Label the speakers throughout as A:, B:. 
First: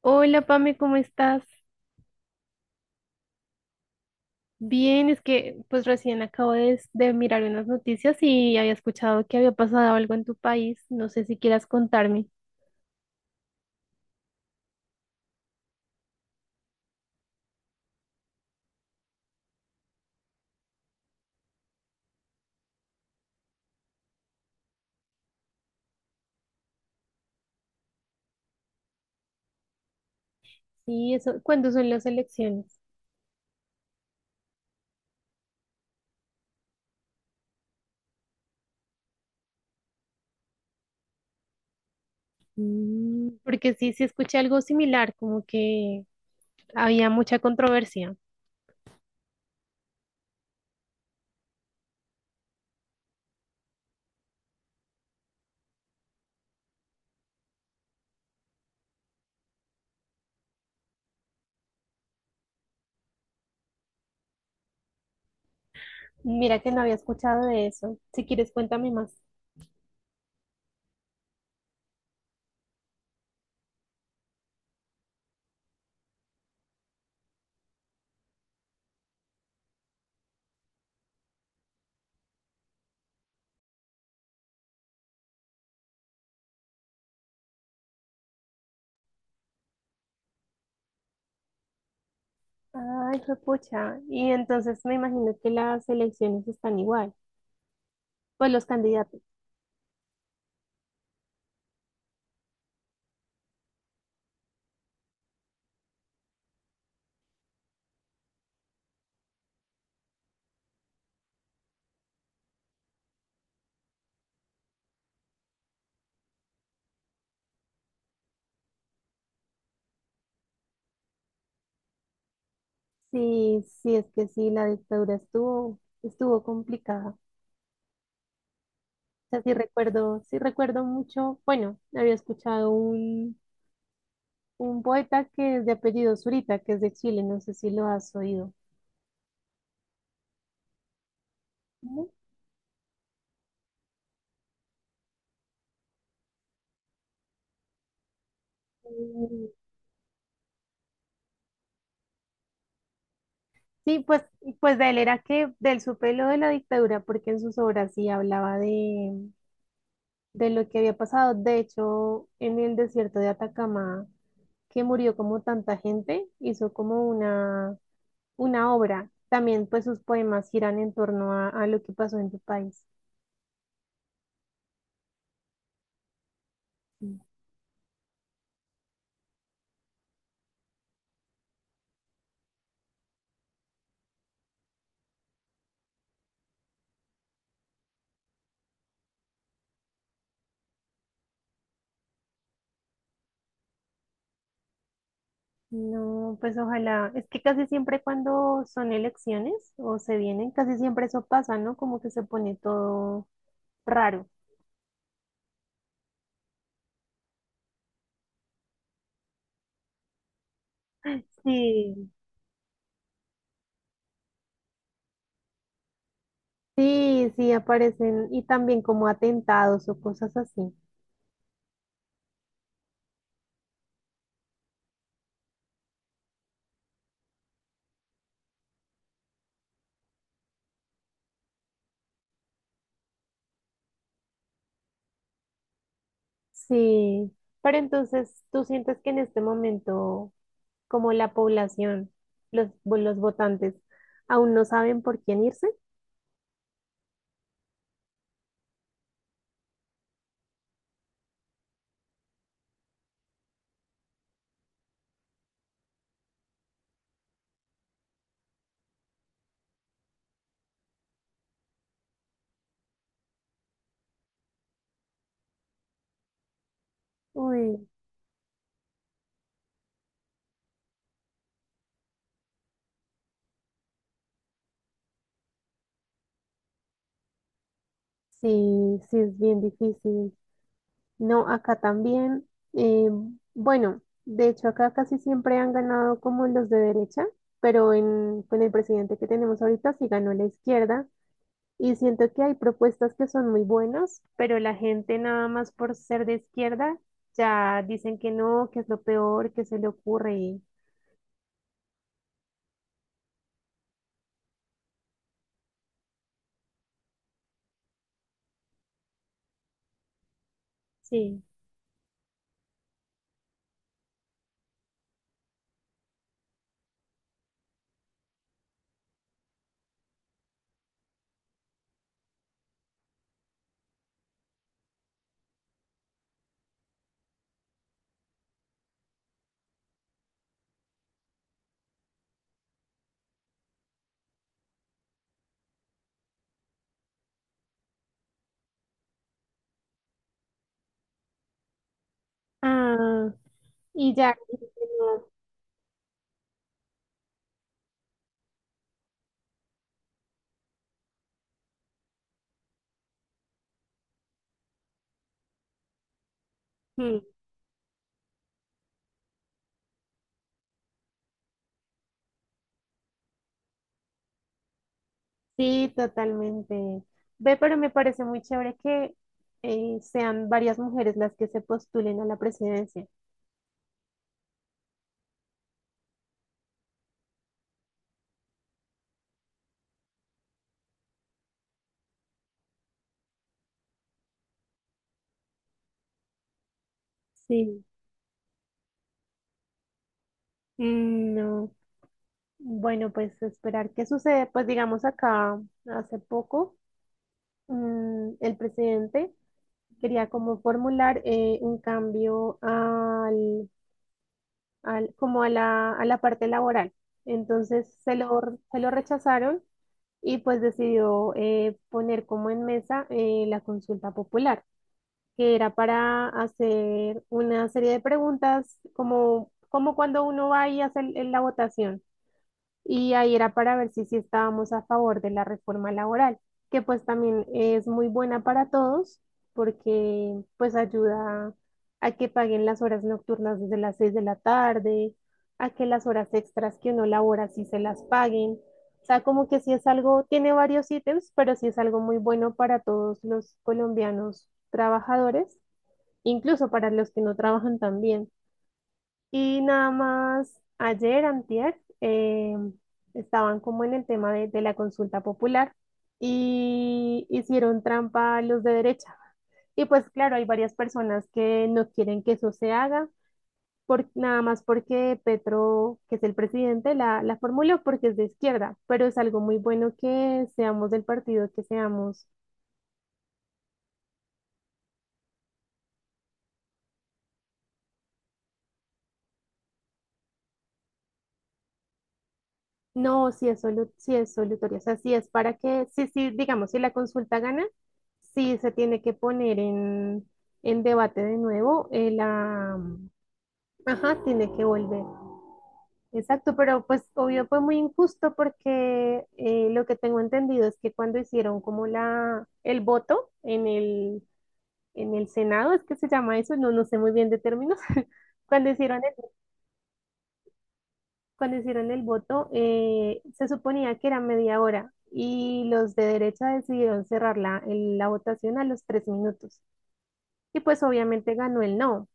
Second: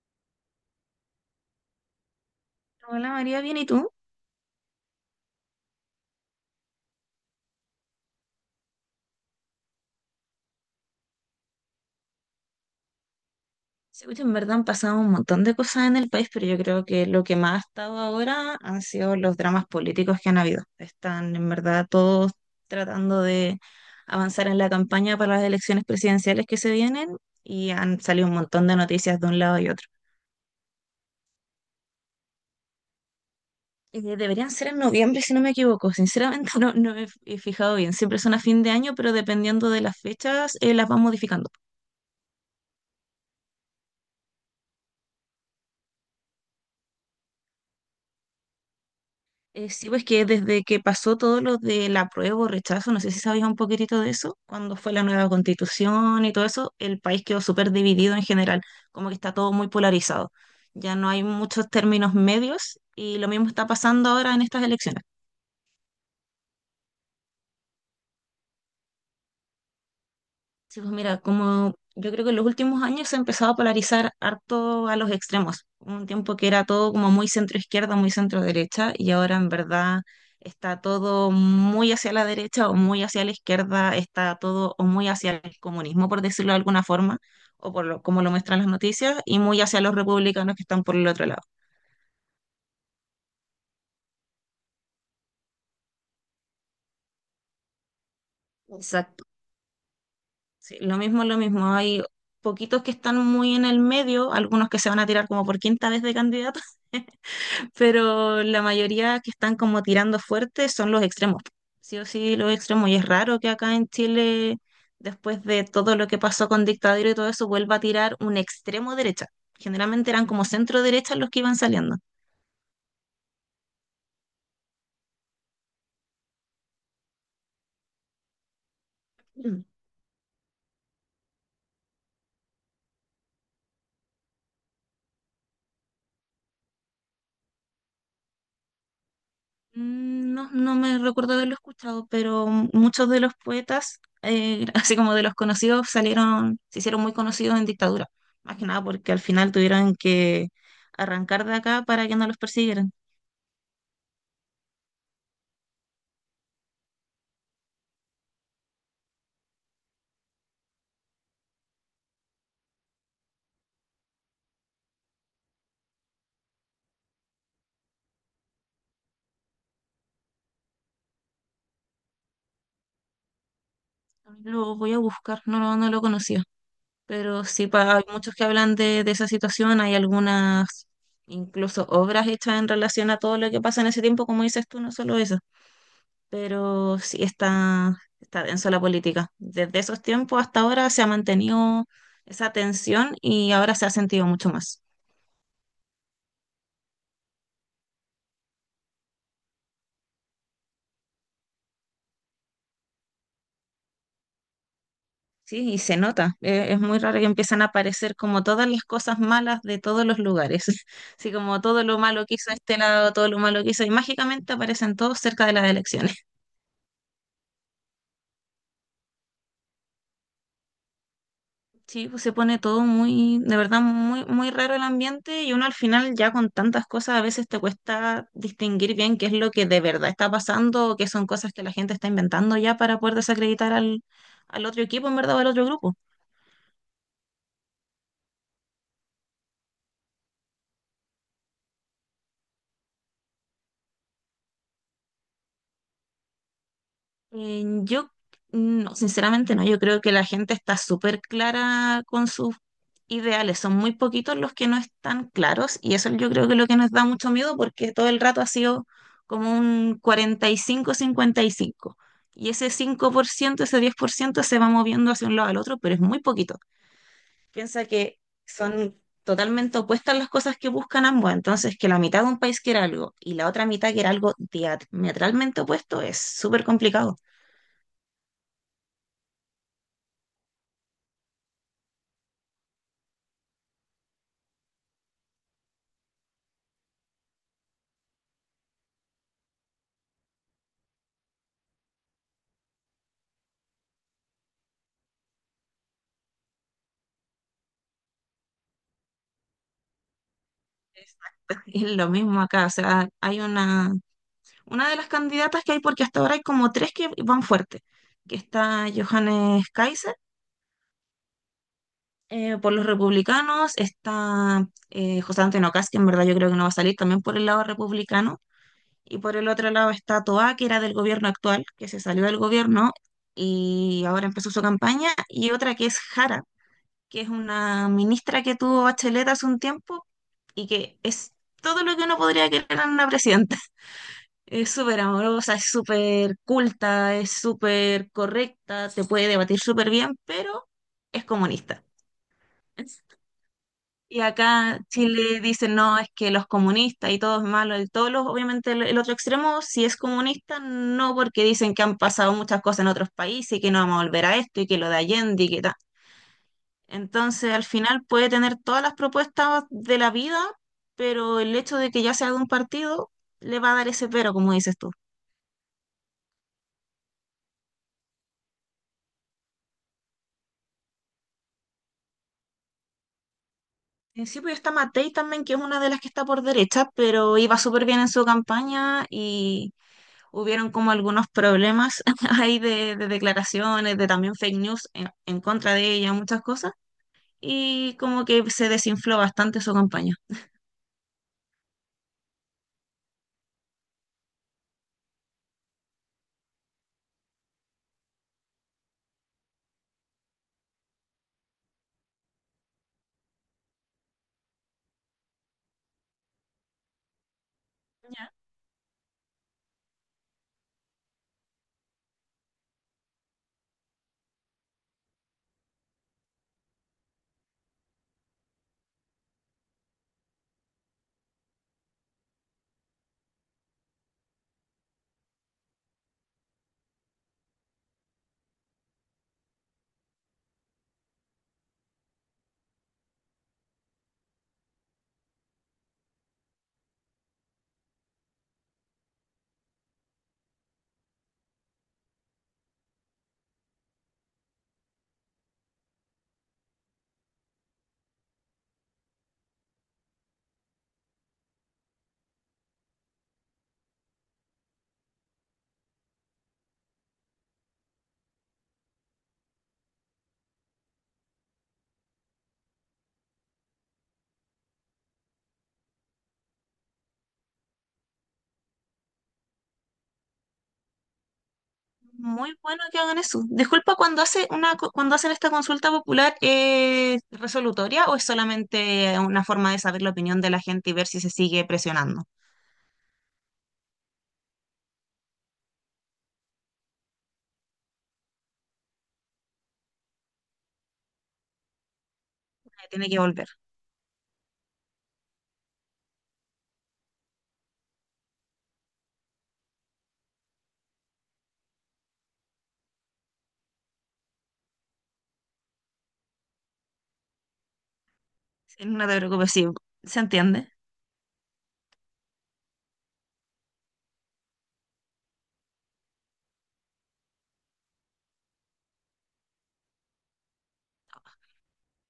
A: Hola, Pame, ¿cómo estás?
B: Hola María, bien, ¿y tú?
A: Bien, es que pues recién acabo de mirar unas noticias y había escuchado que había pasado algo en tu país. No sé si quieras contarme.
B: Sí, oye, en verdad han pasado un montón de cosas en el país, pero yo creo que lo que más ha estado ahora han sido los dramas políticos que han habido. Están en verdad todos tratando de avanzar en la campaña para las elecciones presidenciales que se vienen y han salido un montón de noticias de un lado y otro.
A: Sí, eso, ¿cuándo son las elecciones?
B: Deberían ser en noviembre, si no me equivoco. Sinceramente no, no me he fijado bien. Siempre son a fin de año, pero dependiendo de las fechas, las van modificando.
A: Mm, porque sí, sí escuché algo similar, como que había mucha controversia.
B: Sí, pues que desde que pasó todo lo del apruebo o rechazo, no sé si sabías un poquitito de eso, cuando fue la nueva constitución y todo eso, el país quedó súper dividido en general, como que está todo muy polarizado. Ya no hay muchos términos medios y lo mismo está pasando ahora en estas elecciones.
A: Mira que no había escuchado de eso. Si quieres, cuéntame más.
B: Sí, pues mira, como yo creo que en los últimos años se ha empezado a polarizar harto a los extremos. Un tiempo que era todo como muy centro-izquierda, muy centro-derecha, y ahora en verdad está todo muy hacia la derecha o muy hacia la izquierda, está todo o muy hacia el comunismo, por decirlo de alguna forma, o por lo, como lo muestran las noticias, y muy hacia los republicanos que están por el otro lado.
A: Ay, pucha. Y entonces me imagino que las elecciones están igual. Pues los candidatos.
B: Exacto. Sí, lo mismo, lo mismo. Hay poquitos que están muy en el medio, algunos que se van a tirar como por quinta vez de candidato, pero la mayoría que están como tirando fuerte son los extremos. Sí o sí, los extremos. Y es raro que acá en Chile, después de todo lo que pasó con dictadura y todo eso, vuelva a tirar un extremo derecha. Generalmente eran como centro derecha los que iban saliendo.
A: Sí, sí, es que sí, la dictadura estuvo complicada. O sea,
B: Mm.
A: sí recuerdo mucho. Bueno, había escuchado un poeta que es de apellido Zurita, que es de Chile, no sé si lo has oído.
B: Mm, no, no me recuerdo haberlo
A: ¿No?
B: escuchado, pero muchos de los poetas, así como de los conocidos, salieron, se hicieron muy conocidos en dictadura. Más que nada porque al
A: Mm.
B: final tuvieron que arrancar de acá para que no los persiguieran.
A: Sí, pues, pues de él era que del supe lo de la dictadura, porque en sus obras sí hablaba de lo que había pasado. De hecho, en el desierto de Atacama, que murió como tanta gente, hizo como una obra. También pues sus poemas giran en torno a lo que pasó en tu país.
B: Lo voy a buscar, no, no, no lo conocía, pero sí, hay muchos que hablan de esa situación, hay algunas incluso obras hechas en relación a todo lo que pasa en ese tiempo, como dices tú, no solo eso, pero sí está denso la política. Desde esos tiempos hasta ahora se ha mantenido esa tensión y ahora se ha sentido mucho más.
A: No, pues ojalá. Es que casi siempre cuando son elecciones o se vienen, casi siempre eso pasa, ¿no? Como que se pone todo raro.
B: Sí, y se nota. Es muy raro que empiezan a aparecer como todas las cosas malas de todos los lugares. Así como todo lo
A: Sí.
B: malo que hizo este lado, todo lo malo que hizo, y mágicamente aparecen todos cerca de las elecciones.
A: Sí, sí, aparecen y también como atentados o cosas así.
B: Sí, pues se pone todo muy, de verdad, muy, muy raro el ambiente y uno al final ya con tantas cosas a veces te cuesta distinguir bien qué es lo que de verdad está pasando o qué son cosas que la gente está inventando ya para poder desacreditar al otro equipo, en verdad, o al otro grupo.
A: Sí, pero entonces tú sientes que en este momento, como la población, los, los votantes, aún no saben por quién irse.
B: Yo, no, sinceramente no, yo creo que la gente está súper clara con sus ideales, son muy poquitos los que no están claros y eso yo creo que es lo que nos da mucho miedo porque todo el rato ha sido como un 45-55, y ese 5%, ese 10% se va moviendo hacia un lado al otro, pero es muy poquito.
A: Uy,
B: Piensa que son totalmente opuestas las cosas que buscan ambos, entonces que la mitad de un país quiera algo y la otra mitad quiera algo diametralmente opuesto es súper complicado.
A: sí, sí, es bien difícil. No, acá también, eh, bueno, de hecho acá casi siempre han ganado como los de derecha, pero en, con el presidente que tenemos ahorita sí ganó la izquierda. Y siento que hay propuestas que son muy buenas, pero la gente nada más por ser de izquierda ya dicen que no, que es lo peor, que se le ocurre. Y…
B: Exacto. Es lo mismo acá, o sea, hay una de las candidatas que hay, porque hasta ahora hay como tres que van fuerte, que está Johannes Kaiser
A: Sí.
B: por los republicanos, está José Antonio Kast, que en verdad yo creo que no va a salir también por el lado republicano, y por el otro lado está Toá, que era del gobierno actual, que se salió del gobierno y ahora empezó su campaña, y otra que es Jara, que es una ministra que tuvo Bachelet hace un tiempo y que es todo lo que uno podría querer en una presidenta. Es súper amorosa, es súper culta, es súper correcta, se puede debatir súper bien, pero es comunista.
A: Ah, y
B: Y
A: ya.
B: acá en Chile dicen, no, es que los comunistas y todo es malo, y todos los, obviamente el otro extremo, si es comunista, no, porque dicen que han pasado muchas cosas en otros países y que no vamos a volver a esto y que lo de Allende y que tal.
A: Mm.
B: Entonces, al final puede tener todas las propuestas de la vida, pero el hecho de que ya sea de un partido le va a dar ese pero, como dices tú.
A: Sí, totalmente. Ve, pero me parece muy chévere que sean varias mujeres las que se postulen a la presidencia.
B: En sí, pues está Matei también, que es una de las que está por derecha, pero iba súper bien en su campaña y hubieron como algunos problemas ahí de declaraciones, de también fake news en contra de ella, muchas cosas,
A: Sí.
B: y como que se desinfló bastante su campaña.
A: Mm, no. Bueno, pues esperar qué sucede. Pues digamos acá hace poco. Mm, el presidente quería como formular un cambio a la parte laboral. Entonces
B: Ya.
A: se lo rechazaron y pues decidió poner como en mesa la consulta popular, que era para hacer una serie de preguntas como, como cuando uno va y hace la votación y ahí era para ver si sí estábamos a favor de la reforma laboral, que pues también es muy buena para todos porque pues ayuda a que paguen las horas nocturnas desde las 6 de la tarde, a que las horas extras que uno labora sí se las paguen. O sea, como que sí es algo, tiene varios ítems, pero sí es algo muy bueno para todos los colombianos trabajadores, incluso para los que no trabajan también. Y nada más, ayer, antier, estaban como en el tema de la consulta popular y hicieron trampa los de derecha. Y pues claro, hay varias personas que no quieren que eso se haga, por, nada más porque Petro, que es el presidente, la formuló porque es de izquierda, pero es algo muy bueno que seamos del partido que seamos.
B: Muy bueno que hagan eso. Disculpa, cuando hacen esta consulta popular, ¿es resolutoria o es solamente una forma de saber la opinión de la gente y ver si se sigue presionando?
A: No, si es sí es solutorio, o sea, si es para que, sí, sí, digamos, si la consulta gana, sí se tiene que poner en debate de nuevo,
B: Tiene que volver.
A: ajá, tiene que volver. Exacto, pero pues obvio fue muy injusto porque lo que tengo entendido es que cuando hicieron como la, el voto en el Senado, es que se llama eso, no, no sé muy bien de términos, cuando
B: Sí,
A: hicieron
B: no te preocupes, sí, se entiende.
A: cuando hicieron el voto, se suponía que era media hora y los de derecha decidieron cerrar la votación a los tres minutos. Y pues obviamente ganó el no.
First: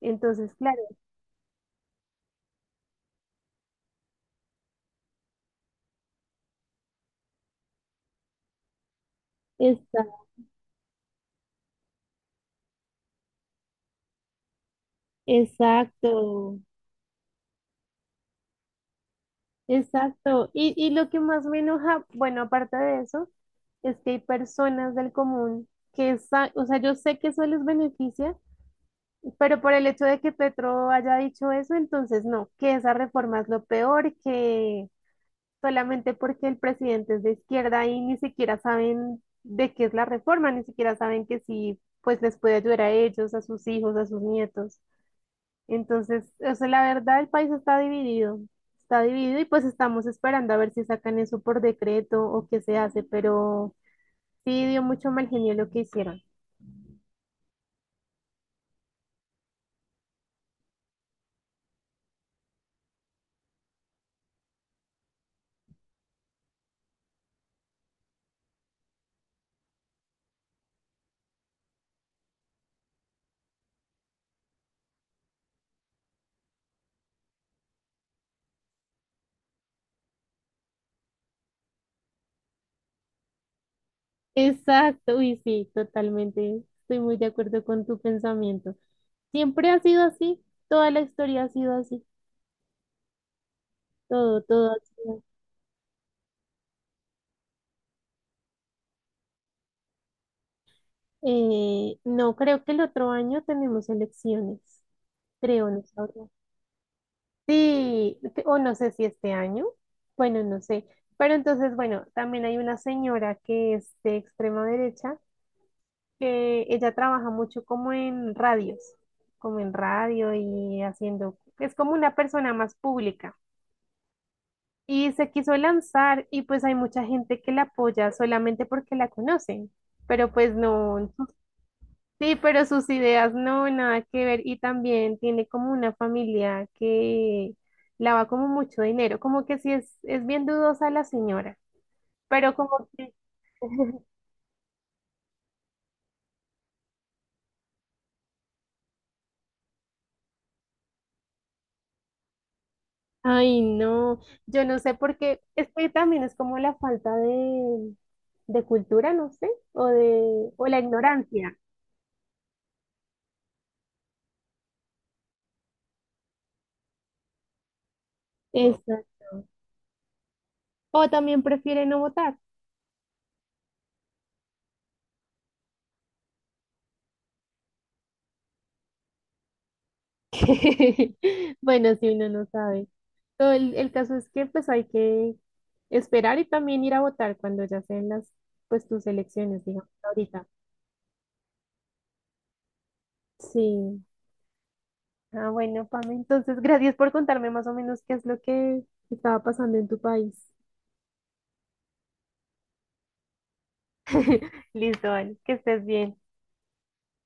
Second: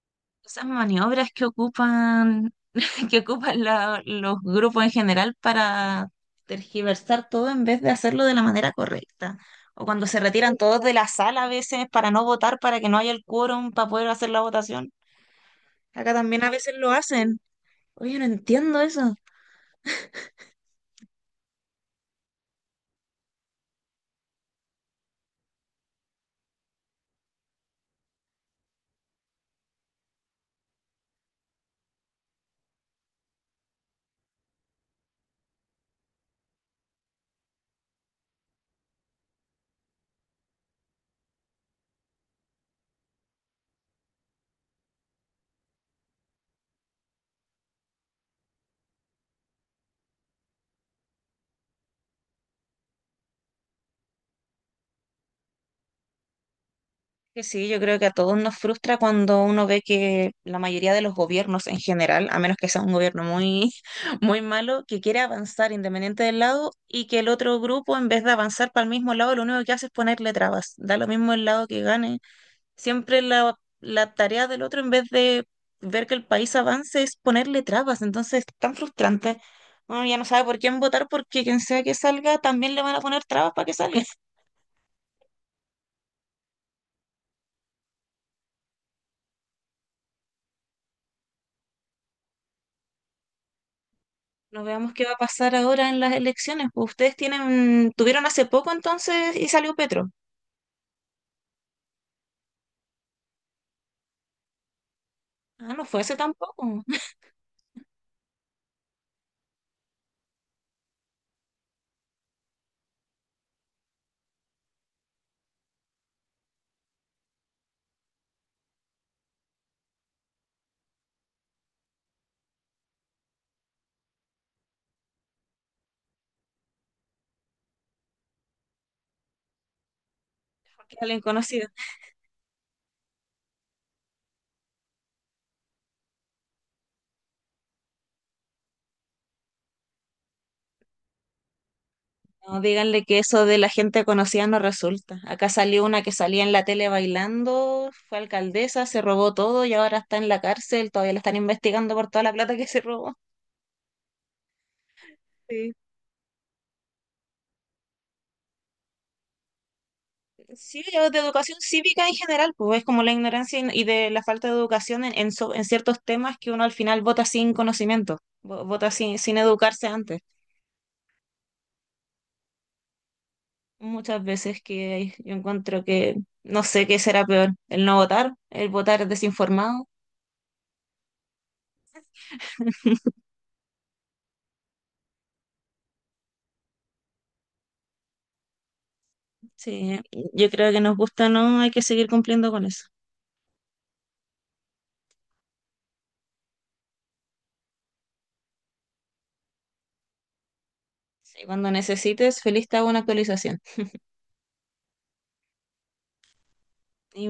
A: Entonces,
B: Esas
A: claro,
B: maniobras que ocupan, que ocupan los grupos en general para tergiversar todo en vez de hacerlo de la manera correcta. O
A: está,
B: cuando se retiran todos de la sala a veces para no votar, para que no haya el quórum para poder hacer la votación. Acá también a
A: exacto,
B: veces lo hacen. Oye, no entiendo eso.
A: exacto. Y lo que más me enoja, bueno, aparte de eso, es que hay personas del común que, o sea, yo sé que eso les beneficia, pero por el hecho de que Petro haya dicho eso, entonces no, que esa reforma es lo peor, que solamente porque el presidente es de izquierda y ni siquiera saben de qué es la reforma, ni siquiera saben que sí, pues les puede ayudar a ellos, a sus hijos, a sus nietos. Entonces, o sea, la verdad, el país está dividido y pues estamos esperando a ver si sacan eso por decreto o qué se hace, pero sí dio mucho mal genio lo que hicieron.
B: Que sí, yo creo que a todos nos frustra cuando uno ve que la mayoría de los gobiernos en general, a menos que sea un gobierno muy, muy malo, que quiere avanzar independiente del lado y que el otro grupo, en vez de avanzar para el mismo lado, lo único que hace es ponerle trabas. Da lo mismo el lado que gane. Siempre la tarea del otro, en vez de ver que el país avance, es ponerle trabas. Entonces, es tan frustrante. Uno ya no sabe por quién votar porque quien sea que salga, también le van a poner trabas para que salga.
A: Exacto, y sí, totalmente. Estoy muy de acuerdo con tu pensamiento. Siempre ha sido así, toda la historia ha sido así, todo,
B: No,
A: todo ha
B: veamos qué va a
A: sido.
B: pasar ahora en las elecciones. Pues ustedes tienen, tuvieron hace poco entonces y salió Petro.
A: No, creo que el otro año tenemos elecciones, creo,
B: Ah,
A: no
B: no
A: sé.
B: fue hace
A: Ahora.
B: tampoco,
A: Sí, o no sé si este año, bueno, no sé. Pero entonces, bueno, también hay una señora que es de extrema derecha, que ella trabaja mucho como en radios, como en radio y haciendo, es como una persona más pública. Y se quiso lanzar y pues hay mucha gente que la apoya solamente porque la conocen, pero pues
B: porque
A: no,
B: alguien conocido.
A: sí, pero sus ideas no, nada que ver y también tiene como una familia que lava como mucho dinero, como que sí es bien dudosa la señora. Pero
B: No,
A: como
B: díganle
A: que,
B: que eso de la gente conocida no resulta. Acá salió una que salía en la tele bailando, fue alcaldesa, se robó todo y ahora está en la cárcel, todavía la están investigando por toda la plata que se robó.
A: ay no, yo no sé por qué, es
B: Sí.
A: que también es como la falta de cultura, no sé, o de, o la
B: Sí, yo de
A: ignorancia.
B: educación cívica en general, pues es como la ignorancia y de la falta de educación en, en ciertos temas que uno al final vota sin conocimiento, vota sin,
A: Exacto.
B: sin educarse antes.
A: O también prefiere no votar.
B: Muchas veces que yo encuentro que no sé qué será peor, el no votar, el votar desinformado.
A: Bueno, si uno no sabe. Todo el caso es que pues hay que esperar y también ir a votar cuando ya sean las, pues tus elecciones, digamos,
B: Sí,
A: ahorita.
B: yo creo que nos gusta, ¿no? Hay que seguir cumpliendo con eso.
A: Sí. Ah, bueno, Pame, entonces gracias por contarme más o menos qué es lo que estaba pasando en tu país.
B: Sí, cuando necesites, feliz te hago una actualización.
A: Listo, vale, que estés bien.